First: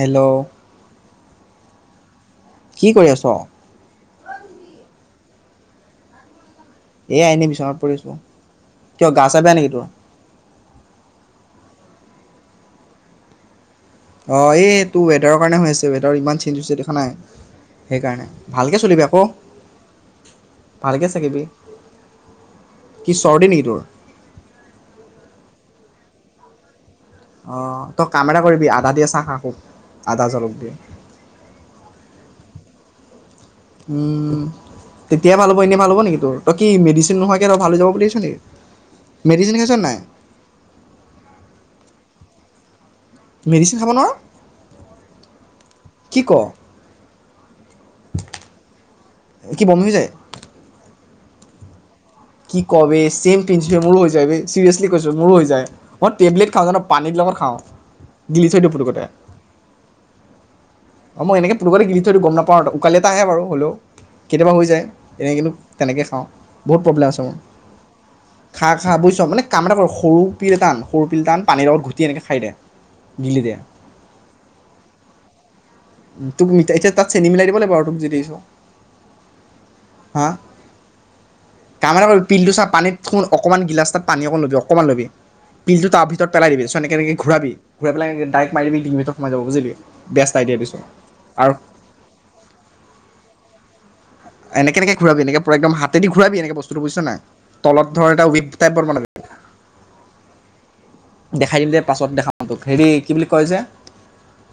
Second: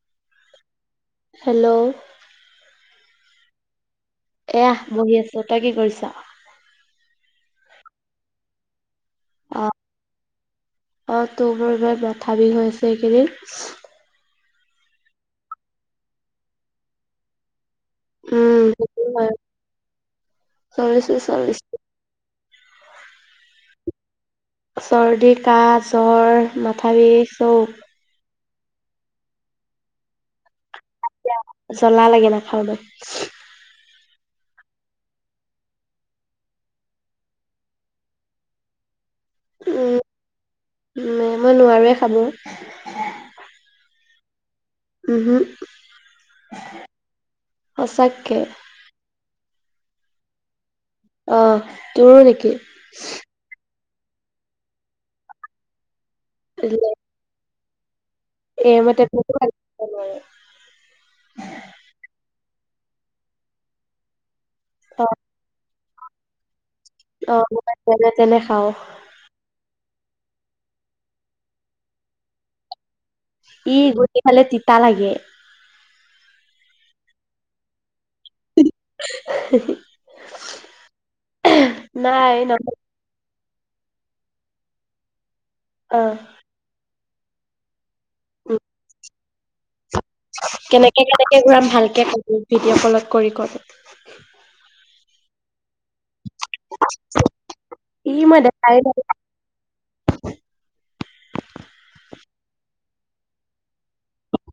Hello. Hello কি কৰি আছ? এয়া বহি আছো তই কি কৰিছ? এ আইনে বিচনাত পৰিছো। কিয় গা চা বেয়া অ নেকি তোৰ? মাথাবিষ হৈছে এইকেইদিন। অ এইটো ৱেডাৰৰ কাৰণে হৈ আছে ৱেডাৰ ইমান চেঞ্জ হৈছে, দেখা নাই? সেইকাৰণে উম ভালকৈ সেইটো চলিবি আকৌ হয় ভালকৈ চলিছো চাকিবি চলিছো কি চৰ্দি নেকি তোৰ চৰ্দি কাহ জ্বৰ মাথা বিষ চব অ' তই কাম এটা কৰিবি আদা দিয়ে চাহ খা খুব আদা জালুক দিয়া। জলা লাগে নাখাও মই। উম তেতিয়াই ভাল হ'ব এনেই ভাল হ'ব নেকি তোৰ, তই কি মেডিচিন নোহোৱাকৈ আৰু ভাল হৈ যাব বুলি ভাৱিছ নেকি? মেডিচিন খাইচ উম নাই? উম, মই নোৱাৰোৱে খাব। মেডিচিন খাব নোৱাৰ? উহু কি ক? সঁচাকে। কি বমি হৈ যায়? অ তোৰো নেকি? কি ক বে ছেম প্ৰিন্সিপাল মোৰো হৈ যায় বে চিৰিয়াচলি কৈছো মোৰো হৈ যায় মই টেবলেট খাওঁ জানা পানীৰ লগত খাও গিলি‌ থৈ দিও পোটোকে এইমতে তা অ মই এনেকে পোটো কিনি গিলি থৈ দিও গম নাপা আপ উকাল এটা আহে বাৰু হ'লেও কেতিয়াবা হৈ যায় অ এনে কিন্তু তেনেকেই খাওঁ বহুত প্ৰব্লেম আছে অ মোৰ মই যেনে তেনে খা খাওঁ খা বুজিছ মানে কাম এটা কৰো সৰু পিল টান সৰু পিল টান পানীৰ লগত ঘুটি এনেকৈ খাই দে গিলি দে ই গোটেই ফালে তিতা লাগে। তোক এতিয়া তাত চেনি মিলাই দিব লাগে বাৰু তোক যি দেখিছোঁ হা কাম এটা কৰিবি নাই ন পিলটো চা পানীত ফোন অকণমান গিলাছ তাত পানী অকণ লবি অকণমান লবি পিলটো অ তাৰ ভিতৰত পেলাই দিবি চোন এনেকে কেনেকে ঘূৰাবি ঘোৰাই পেলাই ডাইৰেক্ট উম, মাৰি দিবি মা যাব বুজিলি বেষ্ট আইডিয়া দিছোঁ কেনেকে কেনেকে আৰু ঘূৰাম ভালকে ক ভিডিঅ' কলত কৰি কৰ এনেকে এনেকে ঘূৰাবি এনেকে পুৰা একদম হাতেদি ঘুৰাবি এনেকে বস্তুটো বুজিছ নাই তলত ধৰ এটা ৱেব টাই বন লাগে [inaudible] দেখাই দিম দে পাছত দেখাম তোক হেৰি কি বুলি কয় যে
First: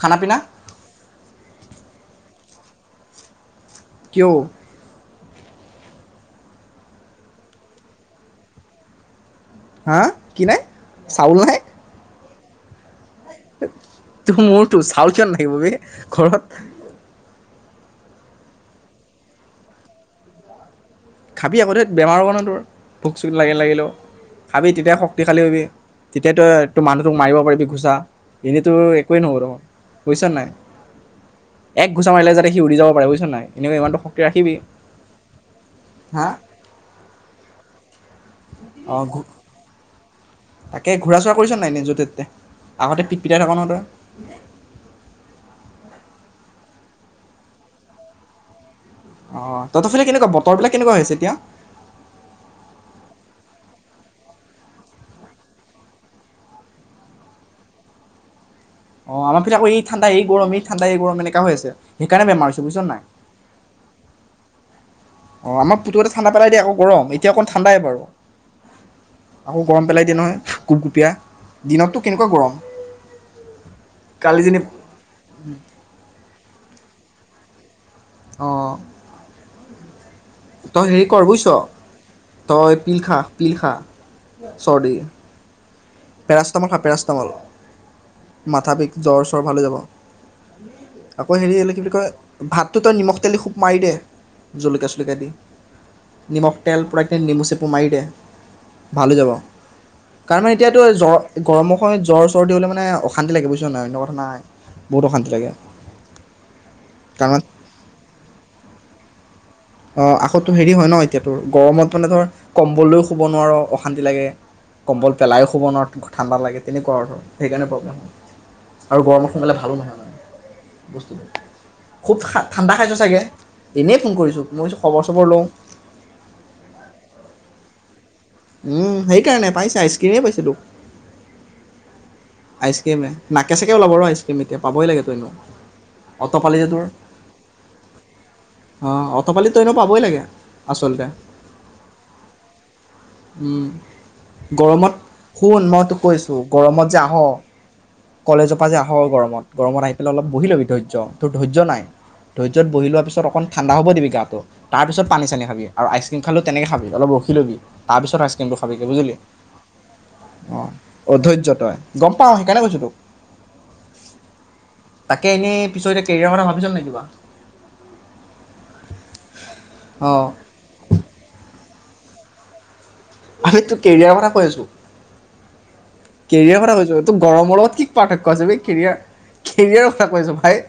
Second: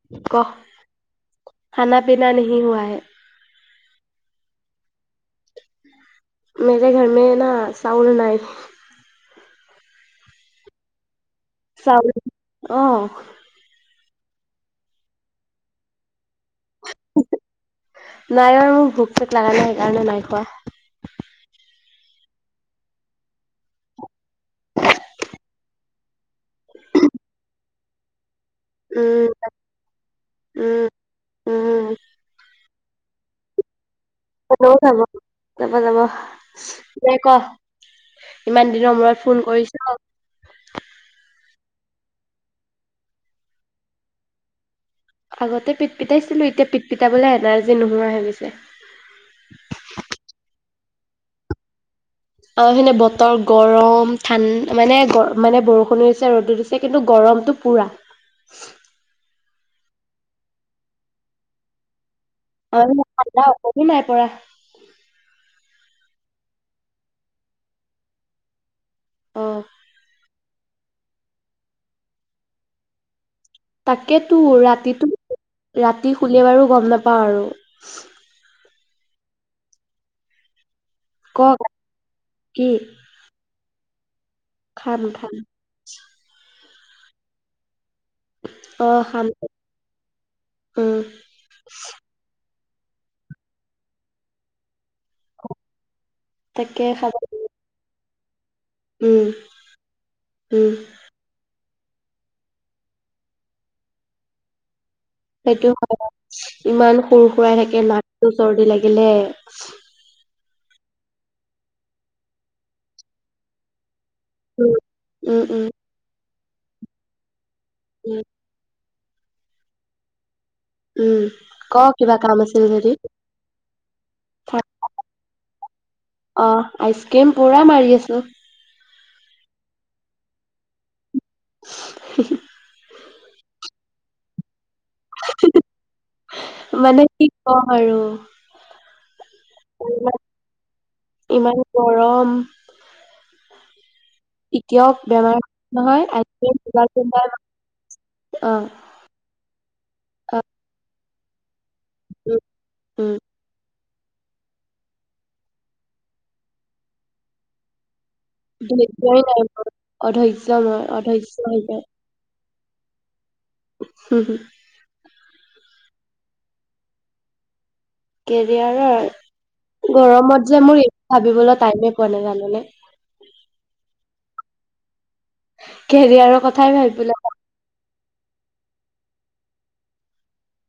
খানা ক পিনা খানা পিনা নাহি হোৱা হে কিয়ো মেৰে ঘৰ মে না চাউল নাই। হা কি নাই চাউল নাই চাওল আহ তোৰ মোৰতো চাউল কিয় নাথাকিব বে ঘৰত নাই বাৰু মোক ভোক চোক লগা নাই সেইকাৰণে নাই খোৱা খাবি আকৌতে বেমাৰ হব' ন তোৰ ভোক চোক লাগিল লাগিলেও খাবি তেতিয়া শক্তিশালী হবি তেতিয়াতো তোৰ মানুহটোক মাৰিব পাৰিবি ঘুচা এনেইতো একোৱেই উম নহব তই বুজিছ নাই উম উম এক ঘোচা মাৰিলে যাতে সি উৰি যাব প বুজিছ নাই ইমানটো ৰাখিবি হল হাব [inaudible] হা যাবাই ক ইমান দিনৰ অঁ মূৰত ফোন কৰিছ তাকে ঘূৰা চুৰা কৰিছ নাই নে যতে ততে আগতে পিটপিটাই থাক ন তই আগতে পিট পিটাইছিলো এতিয়া পিট পিটাবলে এনাৰ্জি নোহোৱা হৈ গৈছে অ' তহঁতৰ ফালে কেনেকুৱা বতৰবিলাক কেনেকুৱা হৈছে এতিয়া আহ হেনে বতৰ গৰম ঠাণ্ডা মানে মানে বৰষুণ হৈছে ৰ'দত হৈছে কিন্তু গৰমতটো পুৰা অ আমাৰ পিনে আকৌ এই ঠাণ্ডা এই গৰম এই ঠাণ্ডা এই গৰম এনেকা হৈ আছে সেইকাৰণে বেমাৰ হৈছে বুজিছ নাই [unintelligible] অ আমাৰ পুতুৱাতে ঠাণ্ডা পেলাই দিয়ে আকৌ গৰম এতিয়া অকণ ঠাণ্ডাই বাৰু। অ আকৌ গৰম পেলাই দিয়ে নহয়। গুপগুপীয়া দিনতটো কেনেকুৱা গৰম তাকেতো কালি যেনি ৰাতিতটো ৰাতি খুলে বাৰু গম নেপায় বাৰু অ তই হেৰি কৰ বুজিছ কওক কি তই পিলখা পিলখা। চৰ্দি খাম খাম পেৰাষ্টামল খা পেৰাষ্টামল। মাথা অ বিষ জ্বৰ খাম চ্বৰ ভালে যাব উম আকৌ হেৰি কি বুলি কয় ভাতটো তই নিমখ তেলি খুব মাৰি দে জলকীয়া চলকীয়া দি। নিমখ, তাকে তেল, খাব পোৰা নেমু চেপু মাৰি দে। ভাল হৈ উম যাব কাৰ নো উম এতিয়াতো জৰ গৰমক জ্বৰ চৰ্দি দিলে মানে অশান্তি লাগে বুজিছ নাই লগৰখন নাই। বহুত অশান্তি লাগে সেইটো হয় বাও ইমান সুৰ কাৰণ সুৰাই থাকে নাকটো চৰ্দি লাগিলে দিলে অ আখ হেৰি হয় ন এতিয়াতো গৰমত মানে ধৰ কম্বলেও শুব নোৱাৰো অশান্তি লাগে উম কম্বল উম পেলায়ো শুব উম নোৱাৰোঁ তোক ঠাণ্ডা লাগে তেনেকুৱা অৰ্থ সেইকাৰণে প্ৰব্লেম উম হয় আৰু গৰমত সোনকালে ভালো নহয় মানে উম বস্তুবোৰ ক খুব কিবা কাম আছিল ঠাণ্ডা যদি খাইছ চাগে, এনেই ফোন কৰিছোঁ। খবৰ চবৰ লওঁ অ আইচ ক্ৰীম পুৰা মাৰি আছো ওম সেইকাৰণে পাইছা আইচক্ৰীমেই পাইছে তোক আইচক্ৰিমে নাকে চাক। এতিয়া ওলাব ৰ আইচক্ৰীম। এতিয়া পাবই লাগে তই এনেও অতপালি যে মানে কি কওঁ আৰু অ অপ তপালি তইনো পাবই ইমান লাগে আচলতে। ইমান গৰম উম এতিয়াও গৰমত বেমাৰ শুন মই তোক নহয় কৈছো আইচক্ৰীম কোবাই গৰমত যে আহ কোবাই অ কলেজৰ পৰা যে আহ গৰমত গৰমত আহি পেলাই অলপ অ বহি লবি ধৈৰ্য্য তোৰ ধৈ য্য নাই উম ধৈৰ্য্যত বহি লোৱা উম পিছত অকমাণ ঠাণ্ডা হব দিবি গাটো তাৰ পিছত পানী চানী খাবি আৰু আইচক্ৰীম খালো তেনেকে খাবি অলপ ৰখি লবি তাৰ পিছত আইস্ক্ৰিমটো খাবি বুজিলি ধৈৰ্য্যই নাই মোৰ অধৈৰ্য্য অ মই অধৈৰ্য্য অধৈৰ্য হৈ তই যায় গম পাও সেই কাৰণে কৈছো তোক তাকে এনেই পিছত এতিয়া কেৰিয়াৰ কথা ভাবিচ নে নাই কিবা কেৰিয়াৰৰ অঁ গৰমত যে মোৰ এই ভাবিবলৈ টাইমে পোৱা নাই জান নে আমি তোৰ কেৰিয়াৰৰ কথা কৈ আছো কেৰিয়াৰৰ কেৰিয়াৰ কথাই কথা কৈছো ভাবিবলৈ তোৰ গৰমৰ লগত কি পাৰ্থক্য আছে এই কেৰিয়াৰ কেৰিয়াৰৰ কথা কৈছোঁ ভাই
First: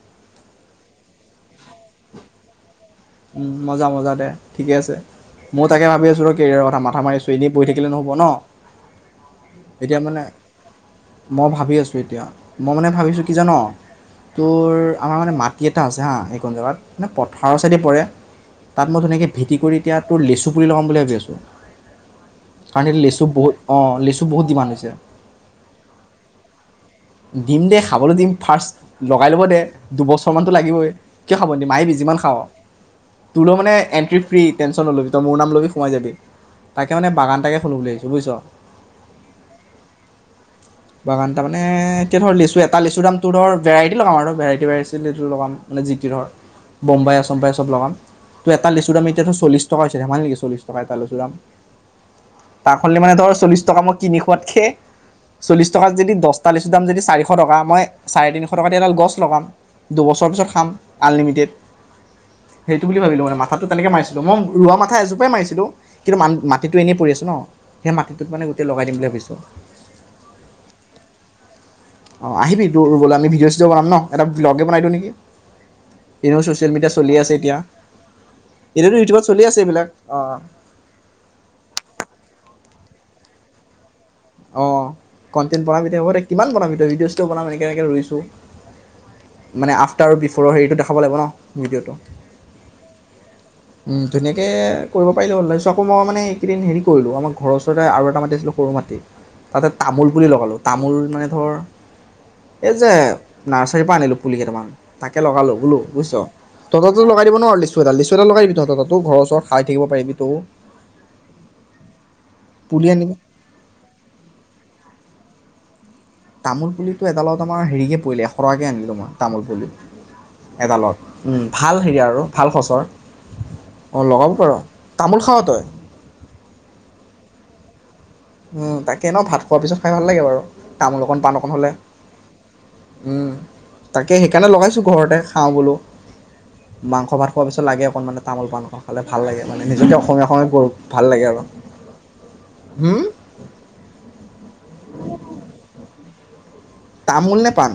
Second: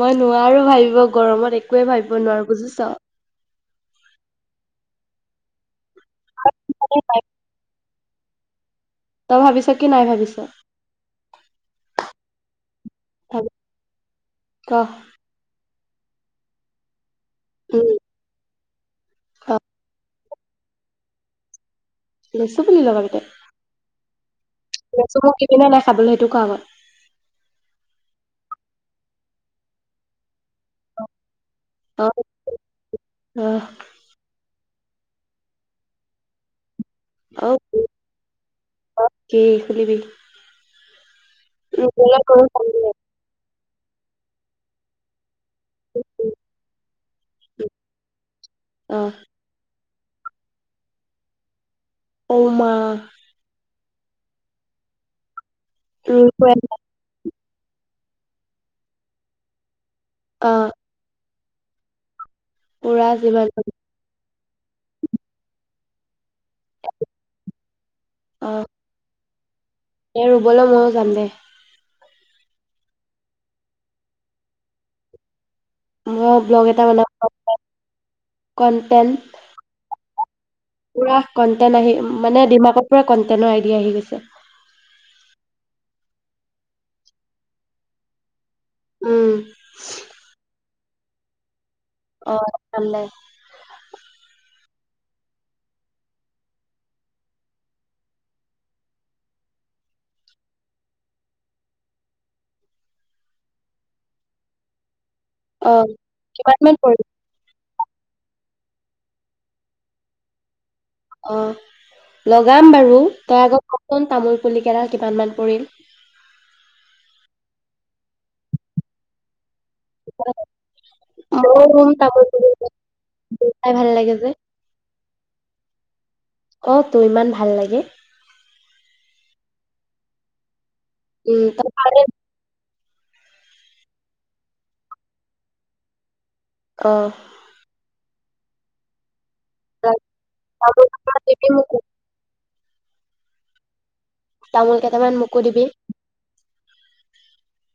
মই নোৱাৰো ভাবিব গৰমত একোৱে ভাবিব নোৱাৰো বুজিছ উম মজা মজা দে ঠিকে আছে ম তাকে ভাবি আছো ৰ কেৰিয়াৰৰ কথা মাথা মাৰিচো এনেই পঢ়ি থাকিলে নহ'ব ন তই ভাবিছ কি এতিয়া নাই মানে ভাবিছ মই ভাবি আছো এতিয়া মই মানে ভাবিছোঁ কি জান ভাবি তোৰ ক আমাৰ মানে মাটিত আছে হা এইখন জেগাত মানে প্ৰথম চদি উম পৰে তাত মই ধুনিয়াকৈ ক ভেটি কৰি এতিয়া তোৰ লিচু পুলি লগাম বুলি ভাবি আছো কাৰন লিচু বহুত অ লিচু লিচু মোৰ দিবিনে নাই খাবলৈ সেইটো ক আগত [inaudible] দিম দে খাবলৈ দিম ফাৰ্ষ্ট লগাই ল'ব দে দুবছৰমানটো লাগিবই কিয় খাব নিদিম আহিবি অ যিমান খাওঁ তোলৈ মানে এণ্ট্ৰি ফ্ৰী টেনশন নলবি তই মোৰ নাম লবি সোমাই যাবি তাকে মানে অ অ বাগানটাকে খোলো বুলি ভাবিছোঁ বুজিছ কি খুলিবি বাগান ত মানে ৰুবলৈ এতিয়া ধৰ গৈ লিচু এটা লিচু দামটো ধৰ ভেৰাইটি লগাম আৰু ভেৰাইটি ভেৰাইটি সেটো লগাম মানে জিটি ধৰ বুম্বাই আ চোম্বাই চব লগাম ত এটা লিচু অ দাম এতিয়া ধৰ চল্লি টকা হৈছে ধেমালি নেকি চল্লিছ টকা এটা লেচু ৰাম। ঔ মা তাৰ খলে মানে তোৰ চল্লিশ টকা মোৰ। কিনি খোৱাতকে। চল্লিছ টকাত যদি ৰুই দচ। থৈ চলিছ আহিম দাম যদি চাৰিশ। এশ টকা মই চাৰে তিনিশ টকাতে এডাল গছ লগাম। দুবছৰৰ পিছত অ খাম আনলিমিটেড। সেইটো বুলি পুৰা ভাবিলো মই যিমান মাথাতটো তেনেকে মাৰিছিলো মই। ৰোৱা মাথা এজোপ মাৰিছিলো কিন্তু মানুহ। মাটিটো এনেই পৰি আছে ন সেই মাটিতোত মানে গোটেই লগাই দিম বুলি ভাবিছোঁ। এ ৰুবলৈ ময়ো যাম দে। অ আহিবি তোৰ বলৈ আমি ভিডিঅ' চিডিঅ বনাম ন এটা বলগে বনাই দিওঁ নেকি? মই এনেও ব্লগ ছ'চিয়েল এটা মিডিয়া বনাব চলিয়ে আছে এতিয়া এতিয়াতো কটেন্ট ইউটিউবত চলি আছে এইবিলাক অ পুৰা কন্টেন্ট আহি মানে ডিমাকত। পৰা কণ্টেনৰ আইডি আহি গৈছে। অ কণ্টেইন বনাবি এতিয়া ক'ত আহিবি। কিমান বনাম তই ভিডিঅ চিজিঅটো বনাম এনেকে এনেকে ৰুইছোঁ। উম, মানে আফটাৰ আৰু বিফ'ৰৰ হেৰিটো। চাব লাগিব ন ভিডিঅ'টো। অ চালে। উম ধুনীয়াকে। কৰিব পাৰিলো হলে আকৌ মই মানে এইকেইদিন হেৰি কৰিলো আমাৰ ঘৰৰ ওচৰতে আৰু এটা মাটি আছিলো সৰু মাটি, তাতে তামোল পুলি লগালো তামোল মানে ধৰ এই যে নাৰ্চাৰীৰ পৰা আনিলো পুলি কেইটামান। তাকে লগালো বোলো অ' বুজিছ কিমান মান তলতো পৰিব? লগাই দিব নোৱাৰ লীচু লিচু এটা লগাই। তো ঘৰৰ ওচৰত খাই থাকিব পাৰিবি তো। অ। লগাম বাৰু আনিলোঁ তই আগত কচোন তামোল পুলিকেইডাল কিমান। কৰিল। তামোল পুলিটো এডালত আমাৰ হেৰিকে। পৰিলে এশৰাকৈ আনিলোঁ মই তামোল পুলি এডালত ময়ো ভাল ৰুম হেৰি তামোল আৰু পুলি ভাল খচৰ চাই ভাল অঁ লাগে যে। লগাব পাৰ। তামোল খাওঁ তই। অ তোৰ ইমান ভাল লাগে। তাকে ন ভাত খোৱাৰ পিছত খাই ভাল লাগে বাৰু। তামোল অকণ পাণ উম, অকণ তই হ'লে। পাৰে উম তাকে সেইকাৰণে লগাইছো ঘৰতে খাওঁ বোলো। অ' মাংস ভাত খোৱাৰ পিছত লাগে অকনমান। তামোল পানখন খালে ভা ভাল লাগে মানে নিজকে অসমীয়া অসমীয়া কৰো তামোল ভাল কেইটামান লাগে আৰু দিবি মোকো হুম তামোল কেইটামান মোকো দিবি তামোল নে পান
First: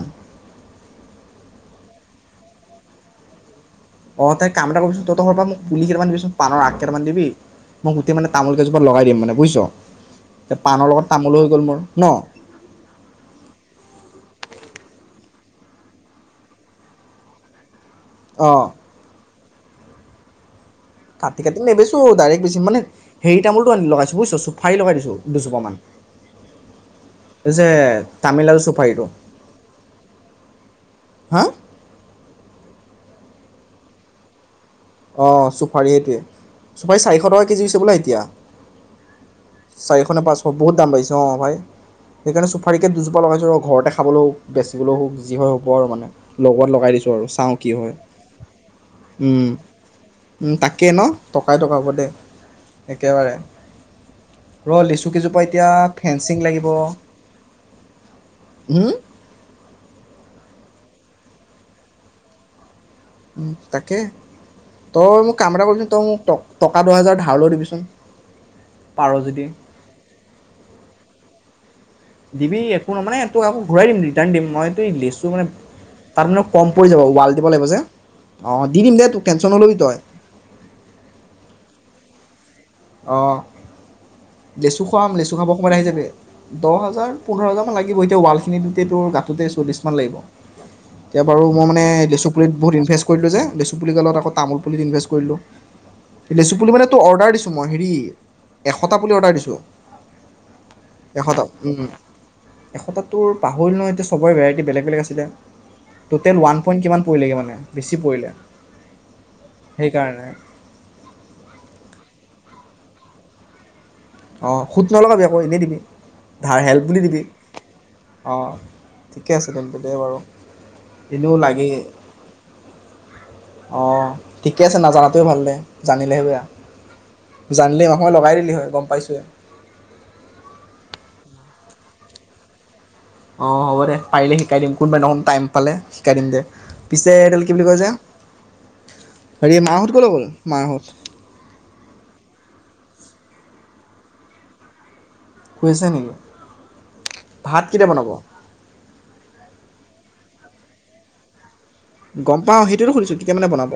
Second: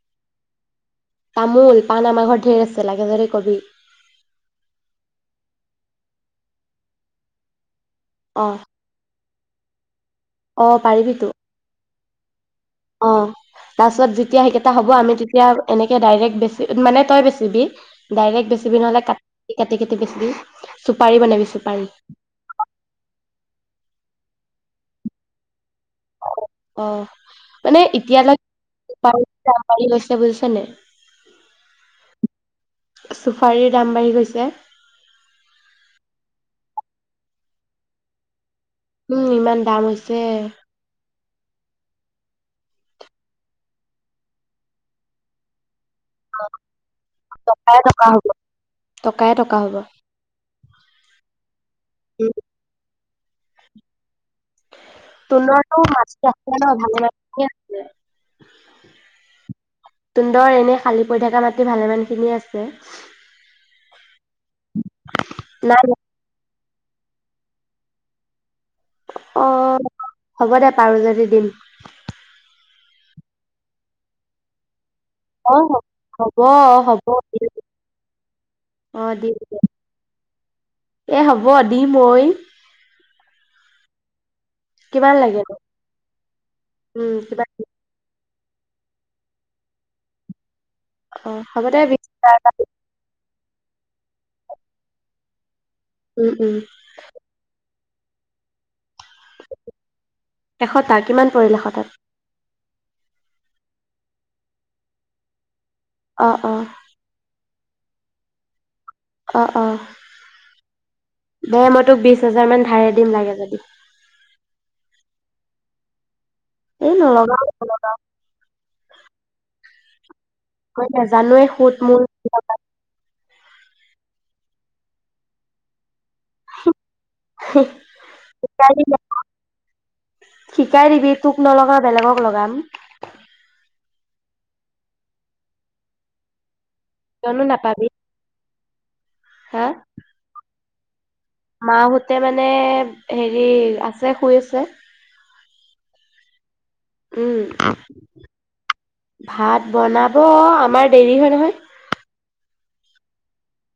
তামোল পাণ আমাৰ ঘৰত ঢেৰ আছে লাগে যদি কবি অ তাই কাম এটা কৰিবিচোন তহতৰ ঘৰৰ পৰা মোক পুলি কেইটামান দিবিচোন পানৰ আগ কেইটামান দিবি মই গোটেই মানে অ' তামলকেইজোপাত লগাই দিম মানে বুইছ তে অ' পাণৰ লগত পাৰিবিতো। তামোলো হৈ গ'ল মোৰ ন অ তাৰপাছত যেতিয়া সেইকেইটা হ'ব আমি তেতিয়া এনেকে ডাইৰেক্ট বেছি মানে তই বেচিবি ডাইৰেক্টে অ' বেছিবি নহ'লে কাটি কাটি কাটি বেছিবি কাটি কাটি নেবেছো ডাইৰেক্ট বেছিম মানে হেৰি তামোলটো আনি লগাইছো বুইছ চুফাৰি লগাই দিছো দুজোপামান অ এই যে মানে এতিয়ালৈ তামিলনাডু চুফাৰিটো চুপাৰি লৈছে বুজিছ নে হা চুফাৰীৰ দাম বাঢ়ি গৈছে অ চুফাৰী সেইটোৱে চুফাৰী চাৰিশ টকা কেজি হৈছে বোলে এতিয়া। উম ইমান দাম চাৰিশ হৈছে নে পাঁচশ বহুত দাম অ বাঢ়িছে ভাই সেইকাৰণে চুফাৰীকৈ দুজোপা লগাইছো ৰ ঘৰতে খাবলেও বেচিবলেও যি হয় হ'ব আৰু মানে লগত লগাই দিছো আৰু চাও কি টকাই হয় টকা হ'ব টকাই উম টকা হ'ব উম তাকেই ন টকাই টকাই দে উম একেবাৰে ৰ লিচু কেইজোপা এতিয়া তুন্দৰটো মাজতে ফেঞ্চিং আছিলে লাগিব ন ভালেমান খিনিয়ে আছিলে হুম, তুন্দৰ এনে খালী পৰি থকা মাটি ভালেমানখিনি আছে উ তাকে ত মোক কাম এটা কৰিবি নাই চোন তই মোক টক টকা দুহেজাৰ ধাৰলৈ দিবিচোন পাৰ অ যদি হ'ব দে পাৰো যদি দি দিম দিবি একো নাই মানে তোক আকৌ ঘূৰাই দিম ৰিটাৰ্ণ দিম মই তো লি চু মানে অ তাত হ'ব মানে কম হ'ব পৰি যাব ৱাল হ'ব। দিব লাগিব যে অ দি দিম অ দে তোক টেনশ্যন দিম। নল'বি তই এ হ'ব দিম ঐ অ লেচু খুৱাম কিমান লেচু লাগে খাব নো? সময়ত আহি যাবি দহ হাজাৰ উম পোন্ধৰ কিমান হাজাৰামান লাগিব এতিয়া ৱাল খিনিতে তোৰ গাঠোতে চল্লিছমান লাগিব এতিয়া অ বাৰু মই হ'ব দে মানে বিশ লেচু পুলিত বহুত ইনভেষ্ট কৰিলোঁ যে লিচু পুলি গালত আকৌ তামোল পুলিত ইনভেষ্ট কৰিলোঁ উম লিচু উম পুলি মানে তো অৰ্ডাৰ দিছো অ হেৰি এশ টা পুলি অৰ্ডাৰ দিছোঁ এশটা কিমান এশটা পৰিল এশটাত এশটাটো প হল ন এতিয়া চবৰে ভেৰাইটি বেলেগ বেলেগ আছিলে অ টোতেল অ ৱান পইট কিমান পৰিলেগে মানে বেছি পৰিলে অ অ সেইকাৰণে দে মই তোক বিশ হাজাৰ মান ধাৰে দিম লাগে যদি অ সোত নলগাবি আকৌ এনেই দিবি ধাৰ হেল্প এই বুলি দিবি নলগাও নলগাও অঁ ঠিকে আছে তেন্ত থিকে বাৰু মই এনেও জানোৱে সুত মূল কিহত লাগে। অ ঠিকে আছে নাজানাটোয়ে ভাল দে জানিলেহে বেয়া জানিলে নহয় লগাই দিলি হয় শিকাই গম দিবি পাইছো শিকাই দিবি তোক নলগাও বেলেকক লগাম অ হ'ব দে পাৰিলে শিকাই দিম কোনোবা দিনাখন টাইম পালে শিকাই দিম দে পিছে কিয়নো এইডাল কি বুলি কয় নাপাবি যে হেৰি হা মাহঁত ক'লে গ'ল মাহঁত মাহঁতে মানে হেৰি আছে শুই আছে শুই আছে নেকি ভাত উম কেতিয়া বনাব ভাত বনাব আমাৰ দেৰি হয় নহয় গম পাওঁ সেই টোয়েতো সোধিছোঁ কেতিয়া মানে বনাব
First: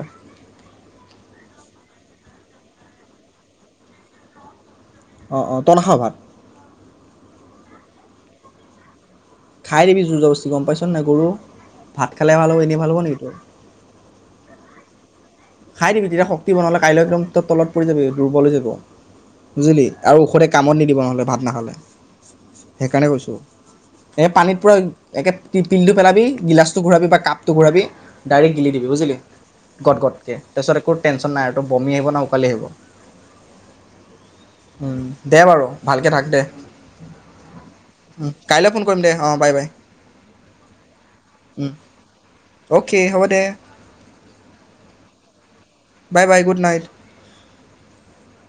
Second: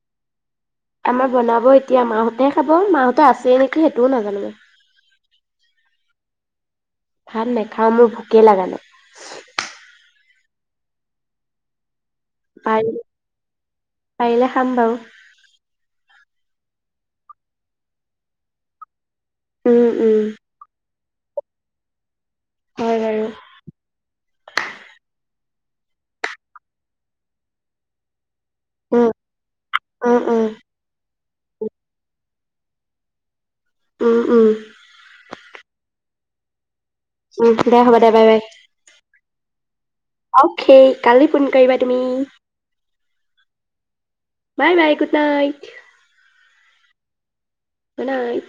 আমাৰ বনাব এতিয়া মাহঁতে খাব মাহঁতে আছে নেকি সেইটোও নাজানো অ অ তই নাখাৱ ভাত ভাত নেখাওঁ মোৰ ভোক ভোকে লাগা নাই। খাই দিবি জোৰ জবস্তি গম পাইছ নাই গৰু ভাত খালে ভাল হ'ব এনেই পাৰি ভাল হ'ব নেকি তোৰ পাৰিলে খাম বাৰু খাই দিবি তেতিয়া শক্তি বনালে কাইলৈ একদম ত তলত পৰি যাবি দুৰ্বল হৈ যাবি উম বুজিলি আৰু উম ঔষধে কামত নিদিব নহ'লে। ভাত নাখালে। হয় সেইকাৰণে বাৰু কৈছোঁ এই পানীত পূৰা একে পিলটো পেলাবি গিলাচটো ঘূৰাবি বা কাপটো ঘূৰাবি ডাইৰেক্ট গিলি দিবি উম বুজিলি গ'ট গ'ট উম উম তাৰপিছতে আকৌ টেনশ্যন নাই আৰুটো বমি আহিব ন উকালি আহিব উম দে বাৰু ভালকে থাকে দে উম দে হ'ব দে বাই উম, বাই কাইলৈ ফোন কৰিম দে অঁ বাই বাই অকে কালি ফোন উম, কৰিবা তুমি অ'কে হ'ব দে bye bye good night bye bye good night good night